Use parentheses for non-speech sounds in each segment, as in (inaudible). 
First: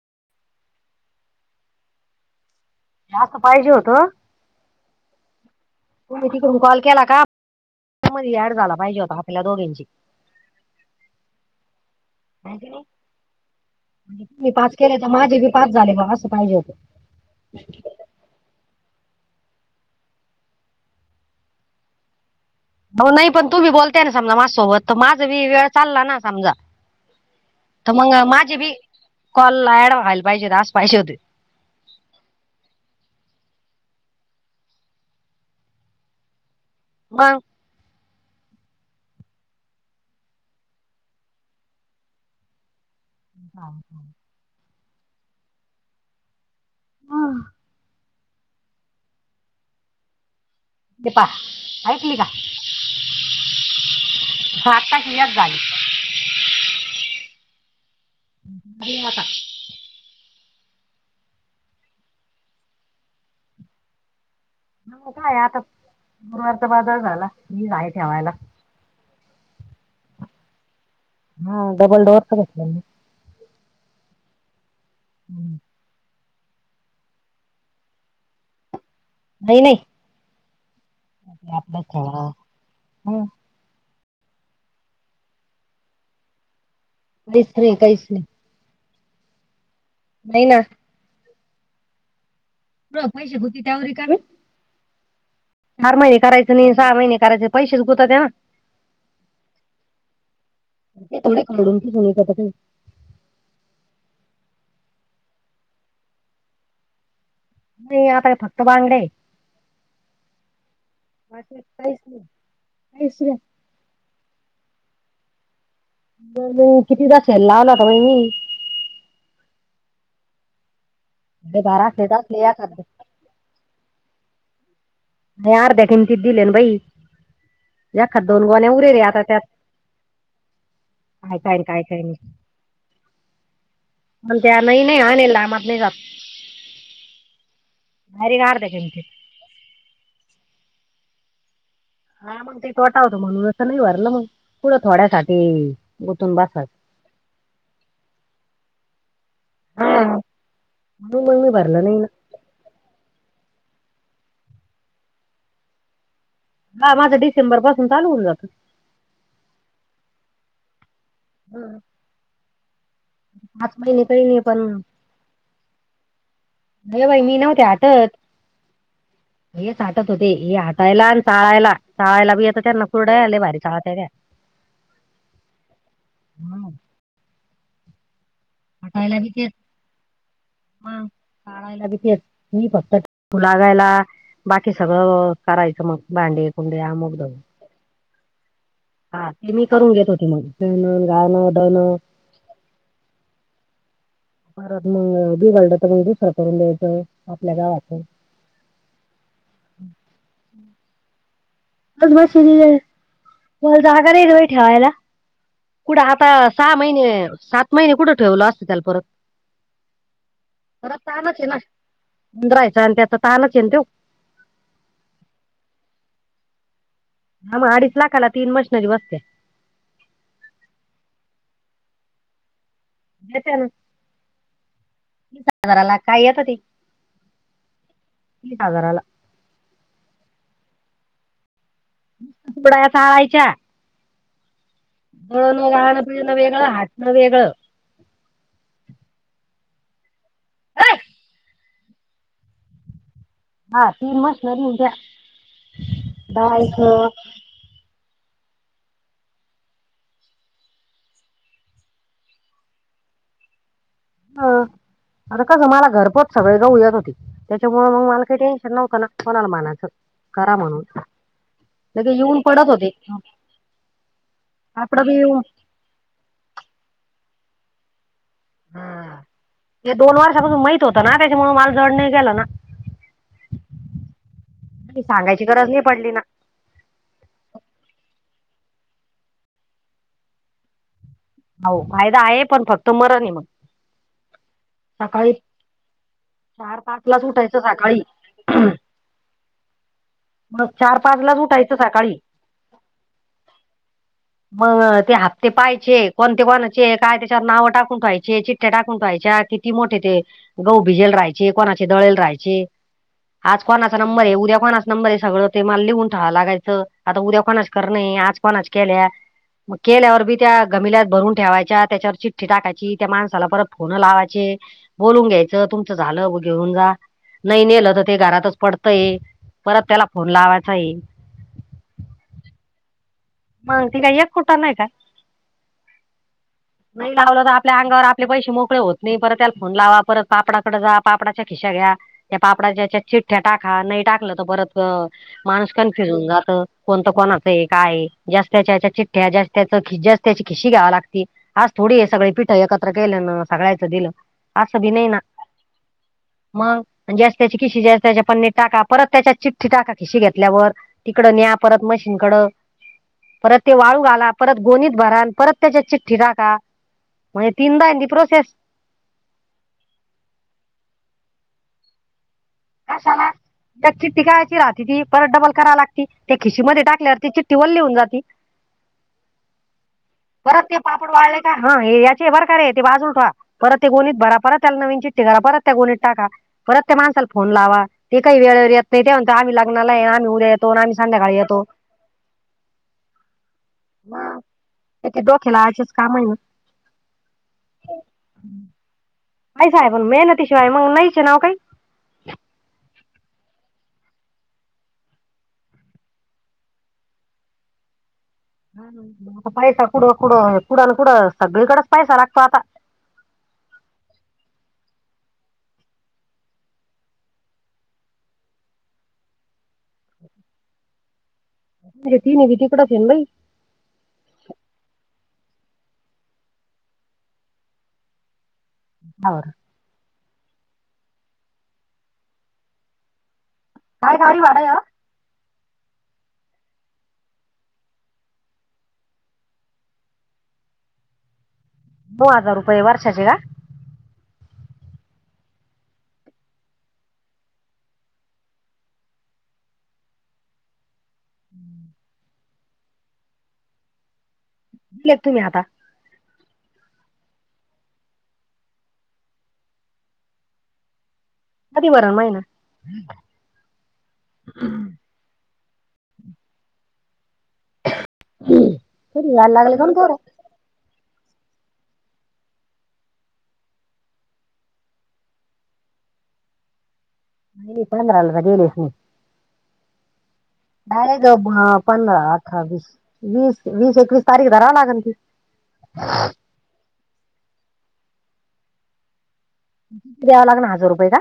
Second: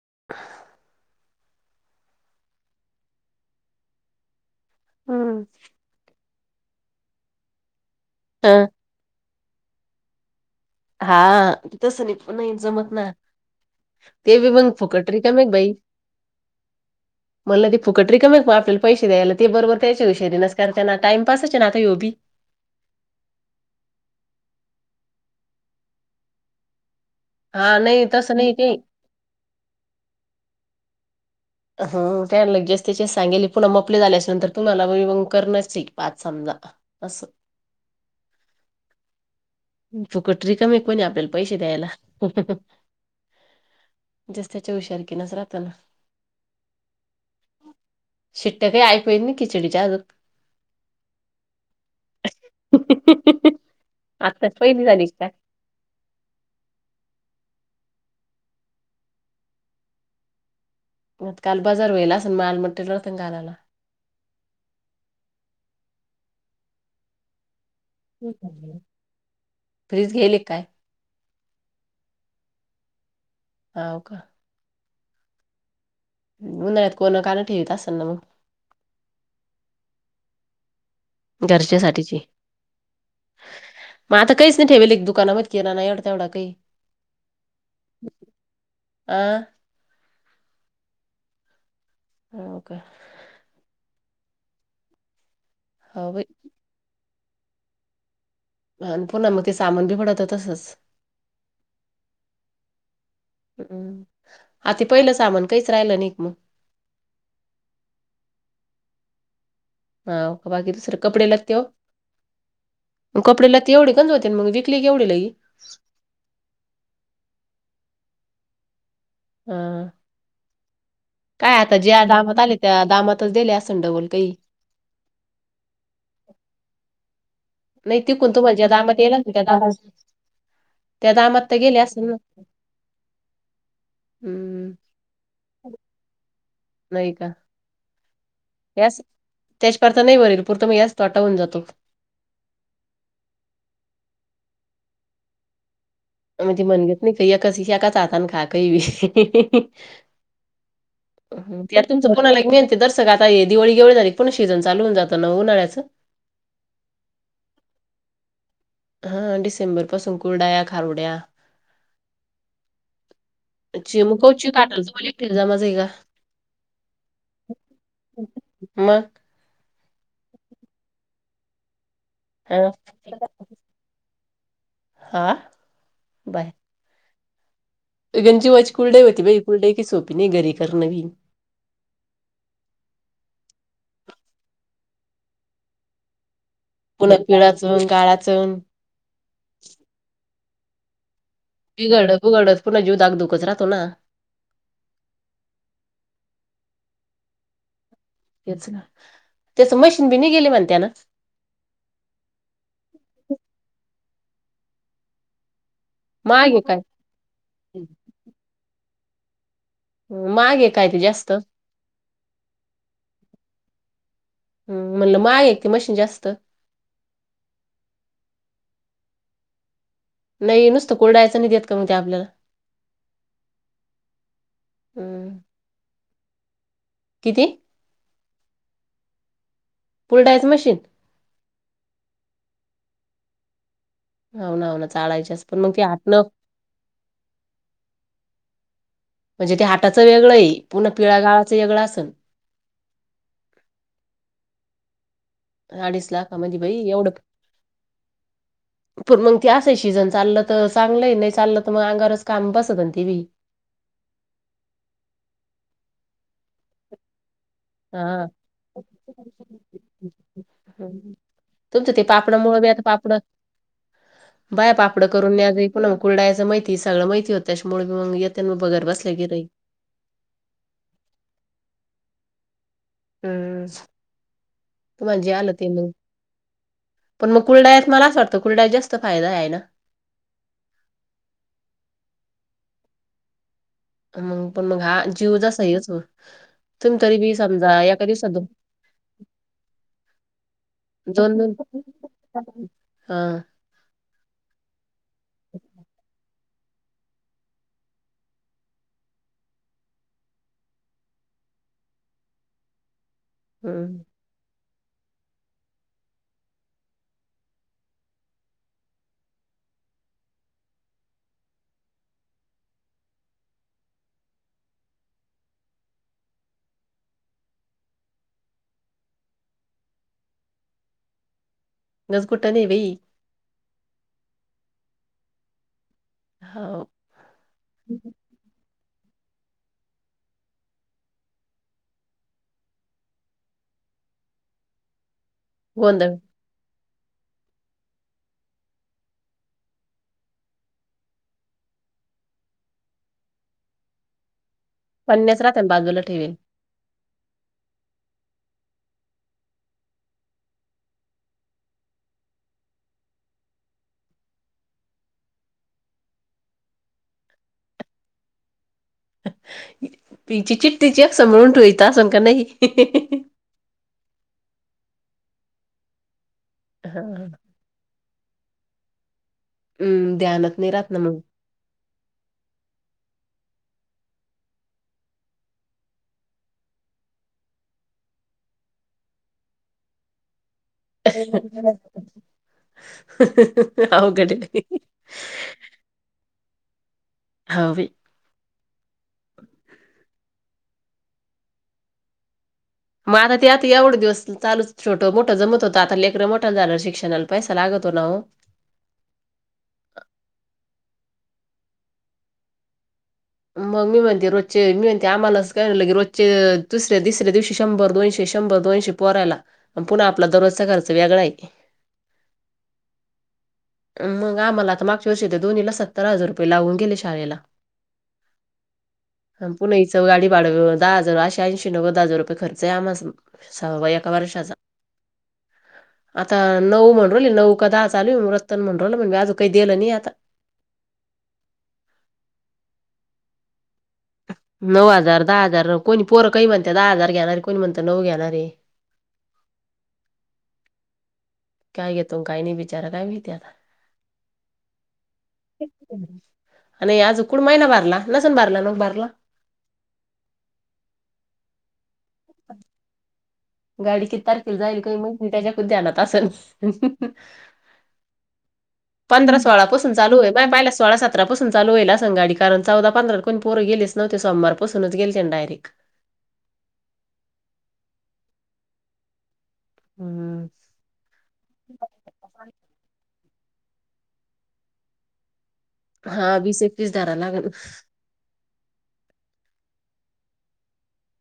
(inaudible) जास्त पाहिजे होत. हम्म. तिकडून कॉल केला का यामध्ये ऍड अ झाला पाहिजे होता आपल्याला दोघींची. हा तसं नाही नाही हाय की जमत ना. म्हणजे ते बी ती मग पास केले फुकट तर माझे बी पास झाले बाबा असं पाहिजे होतं. मला ते फुकट रिकामच आप पैसे द्यायला ते बरोबर त्याच्या हुशारी नसकार त्यांना टाइमपासच ना आता योबी. हो नाही पण तुम्ही बोलताय ना समजा माझ्या सोबत, तर माझ बी वेळ चालला ना समजा. हा तर नाही मग तसं नाही माझे ते बी कॉलला ऍड व्हायला पाहिजे होत, असं पाहिजे होते. हं त्या लगेच त्या जे सांगेले पुन्हा मपले झाले असेन नंतर तुम्हाला मग म करनच हाय की पाच समजा. असं. मग फुकट रिकाम हाय कोणी आपल्याला पैसे द्यायला. हा, हा. हुशारकीनीच राहत ना शिट्ट्या काही ऐकु येत नाही खिचडीच्या अजुक ते पहा ऐकली का? आत्ताच पहिली झाली आताशी काय? एक झाली. (unintelligible) काल बजार व्हायला असेल मग आज मटेरियल होता ना घालावा. ह काय आता गुरुवारचा बाजार झाला मी आहे ठेवायला. फ्रिज घेली काय? हा डबल डोरच घेतला मी. होव का? हम्म. उन्हाळ्यात कोण काणं ठेवीत असेल ना मग नाही नाही आप ख घरच्यासाठीची हम मग आता काहीच नाही ठेवेल आहे का किराणा एवढा तेवढा काही कैच नाही, कैच नाही आह नाही ना हो का ब पैसे भ होती त्यावर का चार हो महिने बाई करायचे नाही सहा महिने करायचे पैसेच गुतत्या ना अ पुन्हा मग ते सामान बी पडत तसच ते थोडे खरडून फिसून विकत आहे. हम् आत पहिलं सामान काहीच राहिलं नक मग नाही आता का फक्त बांगड्या ह का बाकी दुसर कपडे लते बाकी काहीच नाही काहीच मग कपडे लते एवढे काणते मग विकली क एवढी लई म नाही किती तास लावलाता महि मी हां काय आता साडेबारा ज्या असले तर दामात असले आले एखाद त्या दामातच दिले असंड बोल काही यार देेन ति दिलेन बई नाही एख तिकून दोन तुम्हाला ज्या गोण्या उरे दामात रे येईल ना आता त्यात त्या दामात त्या काय, दामात तर काय ना गेले काय असेल कायन ना पण त्या हम्म नाही, नाही आण लामात नाही जात डायरेक्ट अर्ध्या यास किमतीत त्याच्यापथ नाही वरेल पुरत मग यास तोटावून जातो हा मग ते तोटा होत म्हणून असं नाही भरलं मग पुढं थोड्यासाठी गुतून आम ते बसायचं म्हणगेत नाही कही अ एकाच हातान खा कही बी हा म्हणून मग मी त्या भरलं नाही तुमचं कोणाला मिेनते दर्शक आता दिवाळी एवढे झा पण सिजन चालू होन जातं न उन्हाळ्याचं हा माझं डिसेंबर पासून चालू होऊन जात हा डिसेंबर पासून कुर्डाया खारवड्या हम्म पाच महिने काही चिमको नाही पण चिकाटल तुम्हाला एकटीला जमाच आहे का? अ बाई मी नव्हते आतच मग साटत होते ह आटायला आणि चाळायला चाळायला बी येत हं त्यांना कुरडया आहे लय भारी चाळत्या त्या हा बाय गंजवाची कुलडाई हटायला होती बी बाई कुलडई की सोपी नाही घरी करन बी कायला भीती मी फक्त बघायला बाकी सगळं करायचं मग भांडी पुलं पिळाचन गळाचंन हा ते मी करून घेत होते मग गाणं दळणं बिघड उघडत पुन्हा जीव दाग दुखच राहतो ना परत मग बिघडलं तर मग दुसर करून द्यायचंय आपल्या गावातून हेच ग त्याच मशीन बी नाही गेली म्हणताना जागा नाही बाई ठेवायला कुठं आता महाग आहे सहा काय महिने सात महिने कुठं ठेवलं असते त्याल परत मागे काय ते जास्त दराहायच आणि त्याच तानच येल तेव हम् म्हणलं माग आहे क मशीन जास्त हा मग अडीच लाखाला तीन मशनरी बसते नाही नुसतं कोरडायचं नाही देत का मग ते आपल्याला देत ना हम्म. तीस हजाराला का येत हो त किती. तीस हजाराला. कूूर्लडायचं मशीन. थोडा्या स चाळाायच्या. हो ना हो ना चालायचेस पण मग तेी आात न.. पिळणं वेगळं हाटणं वेगळं म्हणजे ते हाटाचं वेगळं आहे पुनण अय! पिळागावाचं वेगळं असल. हा तीन मासनरी त्या. अडीच लाख म्हणजे बाई एवढं कय. प मग ते असं शिजन चाललं तर चांगलं नाही चाललं तर मग अंगारच काम बसत ते बी. (inaudible) ह आता कसं मला घरपोच सगळे गाहु येत होते. त्याच्यामुळे मग हा मला काही टेन्शन नव्हत ना कोणाला मानायचं करा म्हणून. हम्म. तुमचं ते लगे पापड येऊन मुळं बी पडत आता होते पापड. बाय कापड पापड बी करून येऊन नज कुनाला कुलडायचं माहिती सगळं माहिती होत त्याच्यामुळे मी मग येत. हा ते दोन वर्षापासून माहत होत ना त्याच्यामु माल जड नाही गेलं ना. हम्म त म्हणजे सांगायची आलं त गरज नाही म. पडली ना पण मग कुलडायात मला असं वाटत कुलड्यात जास्त फायदा आहे ना. हो फायदा आहे पण फक्त मरण आहे मग. मग पण मग हा सकाळी जीव जसा आहेच हो. चार तुम्ही पाच तरी लाच मी उठायचं समजा एका दिवसात. म चार, दोन पाचलाच दोन उठायचं सकाळी हां मग ते हप्ते पाहिचे. कोणते कोणाचे काय त्याच्यावर नाव टाकून ठायचे चिठ्या टाकून ठेेवायच्या किती मोठे ते गहु भिजेल राहायची कोणाचे दळेल राहायचे आज कोणाचा हं. नंबर आहे उद्या कोणाचा नंबर आहे सगळं ते मला लिहून ठावावं लागायचं आता उद्या कोणाच करणे आज कोणाच केल्या. मग केलेवर बी त्या. गमिल्यात भरून ठेवायच्या त्याच्यावर चिठ्ठी टाकायची त्या माणसाला परत फोन लावायचे बोलून घ्यायचं. तुमचं झालं घेऊन जा नाही नेलं तर ते घरातच पडतय. परत त्याला फोन लावायचा येईल. गंंजकुटाने आहे बाई. मग ते काय एक कुटाना आहे का. हो नाही लावलं तर आपल्या अंगावर आपले पैसे मोकळे होते. नाही परत त्याला फोन लावा परत पापडाकडे जा पापडाच्या खिश्या घ्या त्या पापडाच्या चिठठ्या टाका नाही. टाकलं तर परत माणूस कन्फ्युज गोंधळ होऊन जात. कोणतं कोणाचं एक काय ज्याच त्याच्या चिठ्या ज्याची त्याची खिशी घ्यावा लागती. आज थोडी हे सगळे पीठं एकत्र केले ना सगळायचं दिलं. असं भी नाही ना पन्न्याच राहत्या ना बाजूला ठेवेल. मग. ज्याची त्याची खिशीघया त्याच्या पनणी टाका परत त्याच्या चिठ्ठी टाका खिशी घेतल्यावर तिकडं न्या परत मशी. परत ते वाळू घला परत गोणीत भरान परत त्याच्या चिठ्ठी घा का म्हणजे तीनदा ति प्रोसेस. पिची चिट्टीची अक्ष म्हळून ठोयता असून का नाही हिंदीतही... कशाला त्या चि्टीायची राहते ती परत डबल कराय लागती ते खिशीमध्ये टाकवर ति हां चि्टीवल लिहून जाति. हं ध्यानात परत नाही ते राहत ना पापड मग वाढले का हा याचे बर का रे आहे ते बाजू पहा परत ते गोणीत भरा परत त्याला नवीन चिट्टी करा परत त्या गोणीत टाका परत त्या माण फोन लावा ते काही वेळेवर येत नाही ते म्हण आम्ही लग्नाला आहे आम्ही उदय तो म्हणणं आम्ही संध्याकाळी येतो अवघड आहे. ह तेे डोक्या लायचेच कामही हवी काहीच आहे पण मेहनतीशिवाय मग नाहीच ये ना ओ काही मग आता ते आता एवढे दिवस चालू छोटं मोठं जमत होतं आता लेकरं मोठा झाल शिक्षणाला पैसा लागत तो नाव सगळीकडच पैसा लागतो आता. मग मी म्हणते रोजचे मी म्हणते आम्हालाच कयलं की रोजचे तिसऱ्या दिसऱ्या दिवशी शंभर दोनशे. शंभर दोनशे पोहऱ्याला मग पुन्हा आपला दररोजचा खर्च वेगळा आ म्हणजे तिने बी तिकडंच आहे ना अ मग आम्हाला तर आता मागच्या वर्षी त. दोन्हीला सत्तर हजार रुपये लावून गेले शाळेला. बाई ह पुणे हिच गाडी भाडा दहा हजार अशे ऐंशी नव्वद हजार रुपये खर्च आहे आमस. सहावा एका काय गाडी वर्षाचा. भाडं आहे, हं? आता नऊ म्हणली नऊ का दहा चालू रतन म्हण म्हण बाजू काही गेल (unintelligible) (unintelligible) (unintelligible) (unintelligible) नाही आता. (inaudible) (inaudible) (inaudible) नऊ हजार रुपये वर्षाचे का? नऊ हजार दहा हजार कोणी पोरं काही म्हणत दहा हजार घ्याणार कोणी म्हणत नऊ घेणारे हाय (inaudible) काय घेतो काही नाही बिचारा काय माहिती आता दिले का तुम्ही आता आणि आज उकड महिना भरला नसून भरला मग भरला कधी भरणार (inaudible) गाडी किती तारखेला जाईल काय मग त्याच्या पण ध्यानात असल कधी पंधरा व्हायला लागले का सोळापासून पोरं चालू आहे नाही पहिल्या सोळा सात- सतरापासून चालू होईल असेन गाडी कारण चौदा पंधरा कोण पोर गेलीच नव्हते सोमवारपासूनच गेलतेन डायरेक्ट (inaudible) मी पंधराला गेलेस नाही हम्म अर ग पण आठ्ठावीस वीस वीस एकवीस तारीख धराव लागल की हा वीस एकवीस धारा लागेल किती द्यावं लागणार हजार रुपये का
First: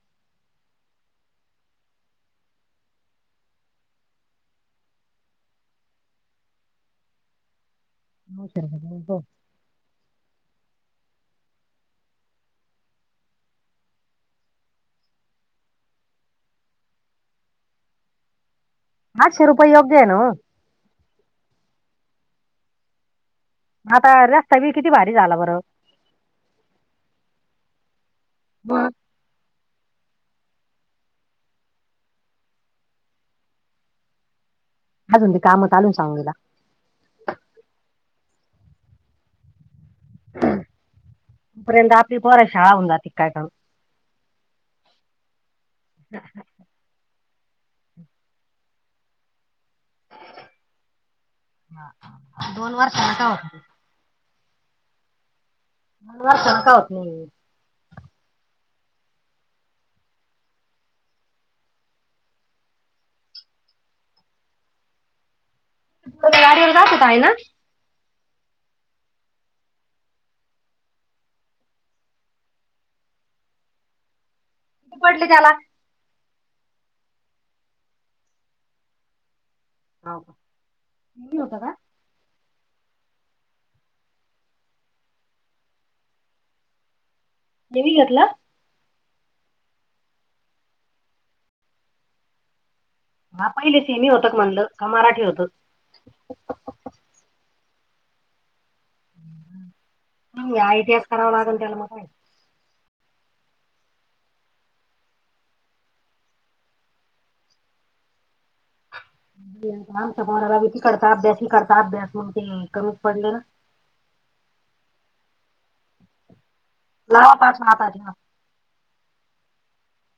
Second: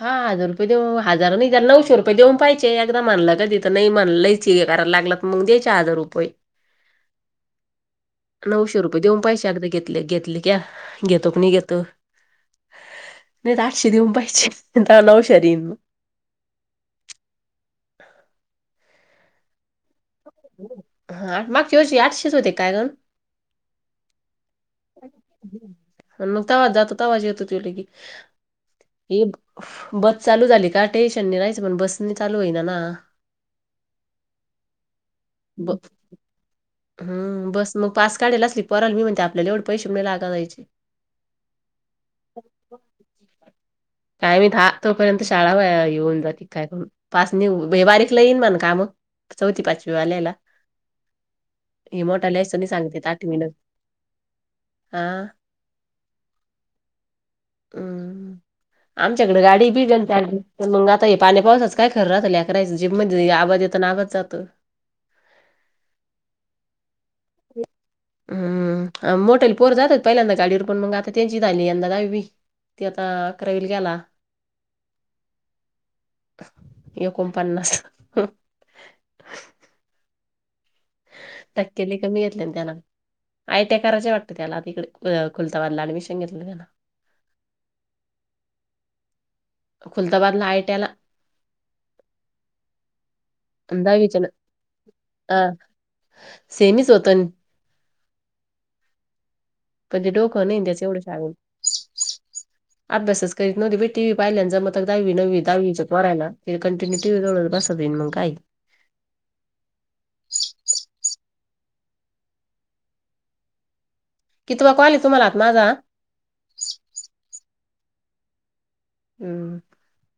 हा हजार रुपये देऊ हजार नाही त्याला नऊशे रुपये देऊन पाहिजे एकदा म्हनलं का तिथं नाही म्हनयची करायला लागला मग द्यायचे हजार रुपये नऊशे रुपये देऊन पैसे अर्ध घेतले घेतले क्या घेतो की नाही घेतो नाही आता आठशे देऊन पाहिचे नवश्या देईन (inaudible) (inaudible) आठशे रुपये योग्य आहे न्हव हा मागच्यावर्षी आठशेच होते काय ग म्हातारा मग तवाज जातो तवाज येतो तु ल की मग ये बस चालू झाली का टेन्शन नाही राहायचं पण बसने चालू होईना ना अजून ते काम चालून सांगूला हम् बस मग पास काढायला असली पोरांनी मी म्हणते आपल्याला तेवढे पैसे मु लागा जायचे तोपर्यंत आपली पोरांची शाळा होऊन जाते काय करण काय माहित हा तोपर्यंत शाळा येऊन जाते काय करून पास नि बारीकला येईन मण काम चौथी पाचवी वाल्याला हे मोठालेयसं नाही दोन सांगते वर्षाला आठ का मन होत हा हम्म (inaudible) आमच्याकडे गाडी बिलली मग आता हे पाण्या पावसाच काय खरं रा अकरा ज (inaudible) (unintelligible) होता आहे ना. हम्म मोठ्या पोर जातात पहिल्यांदा गाडीवर पण मग आता त्यांचीच झाली यंदा दवी त आता अकरावील गेला (unintelligible) एकोनपन्नस (unintelligible) टक्केले कमी घेतले ना त्याना (unintelligible) देवी घरला खुलताबादला आयट्याला हा पहिली सी म होत क म्हणलं का मराठी होत सेनी स्वतन पण ते डोकं नाही आय त्याचं टी एवढं एस करावं सांगून लागेल त्याला मग काय (unintelligible) (inaudible) म बाती करता अभ्यासही करता अभ्यास मग ते कमीच पडले ना (inaudible) (inaudible) (inaudible)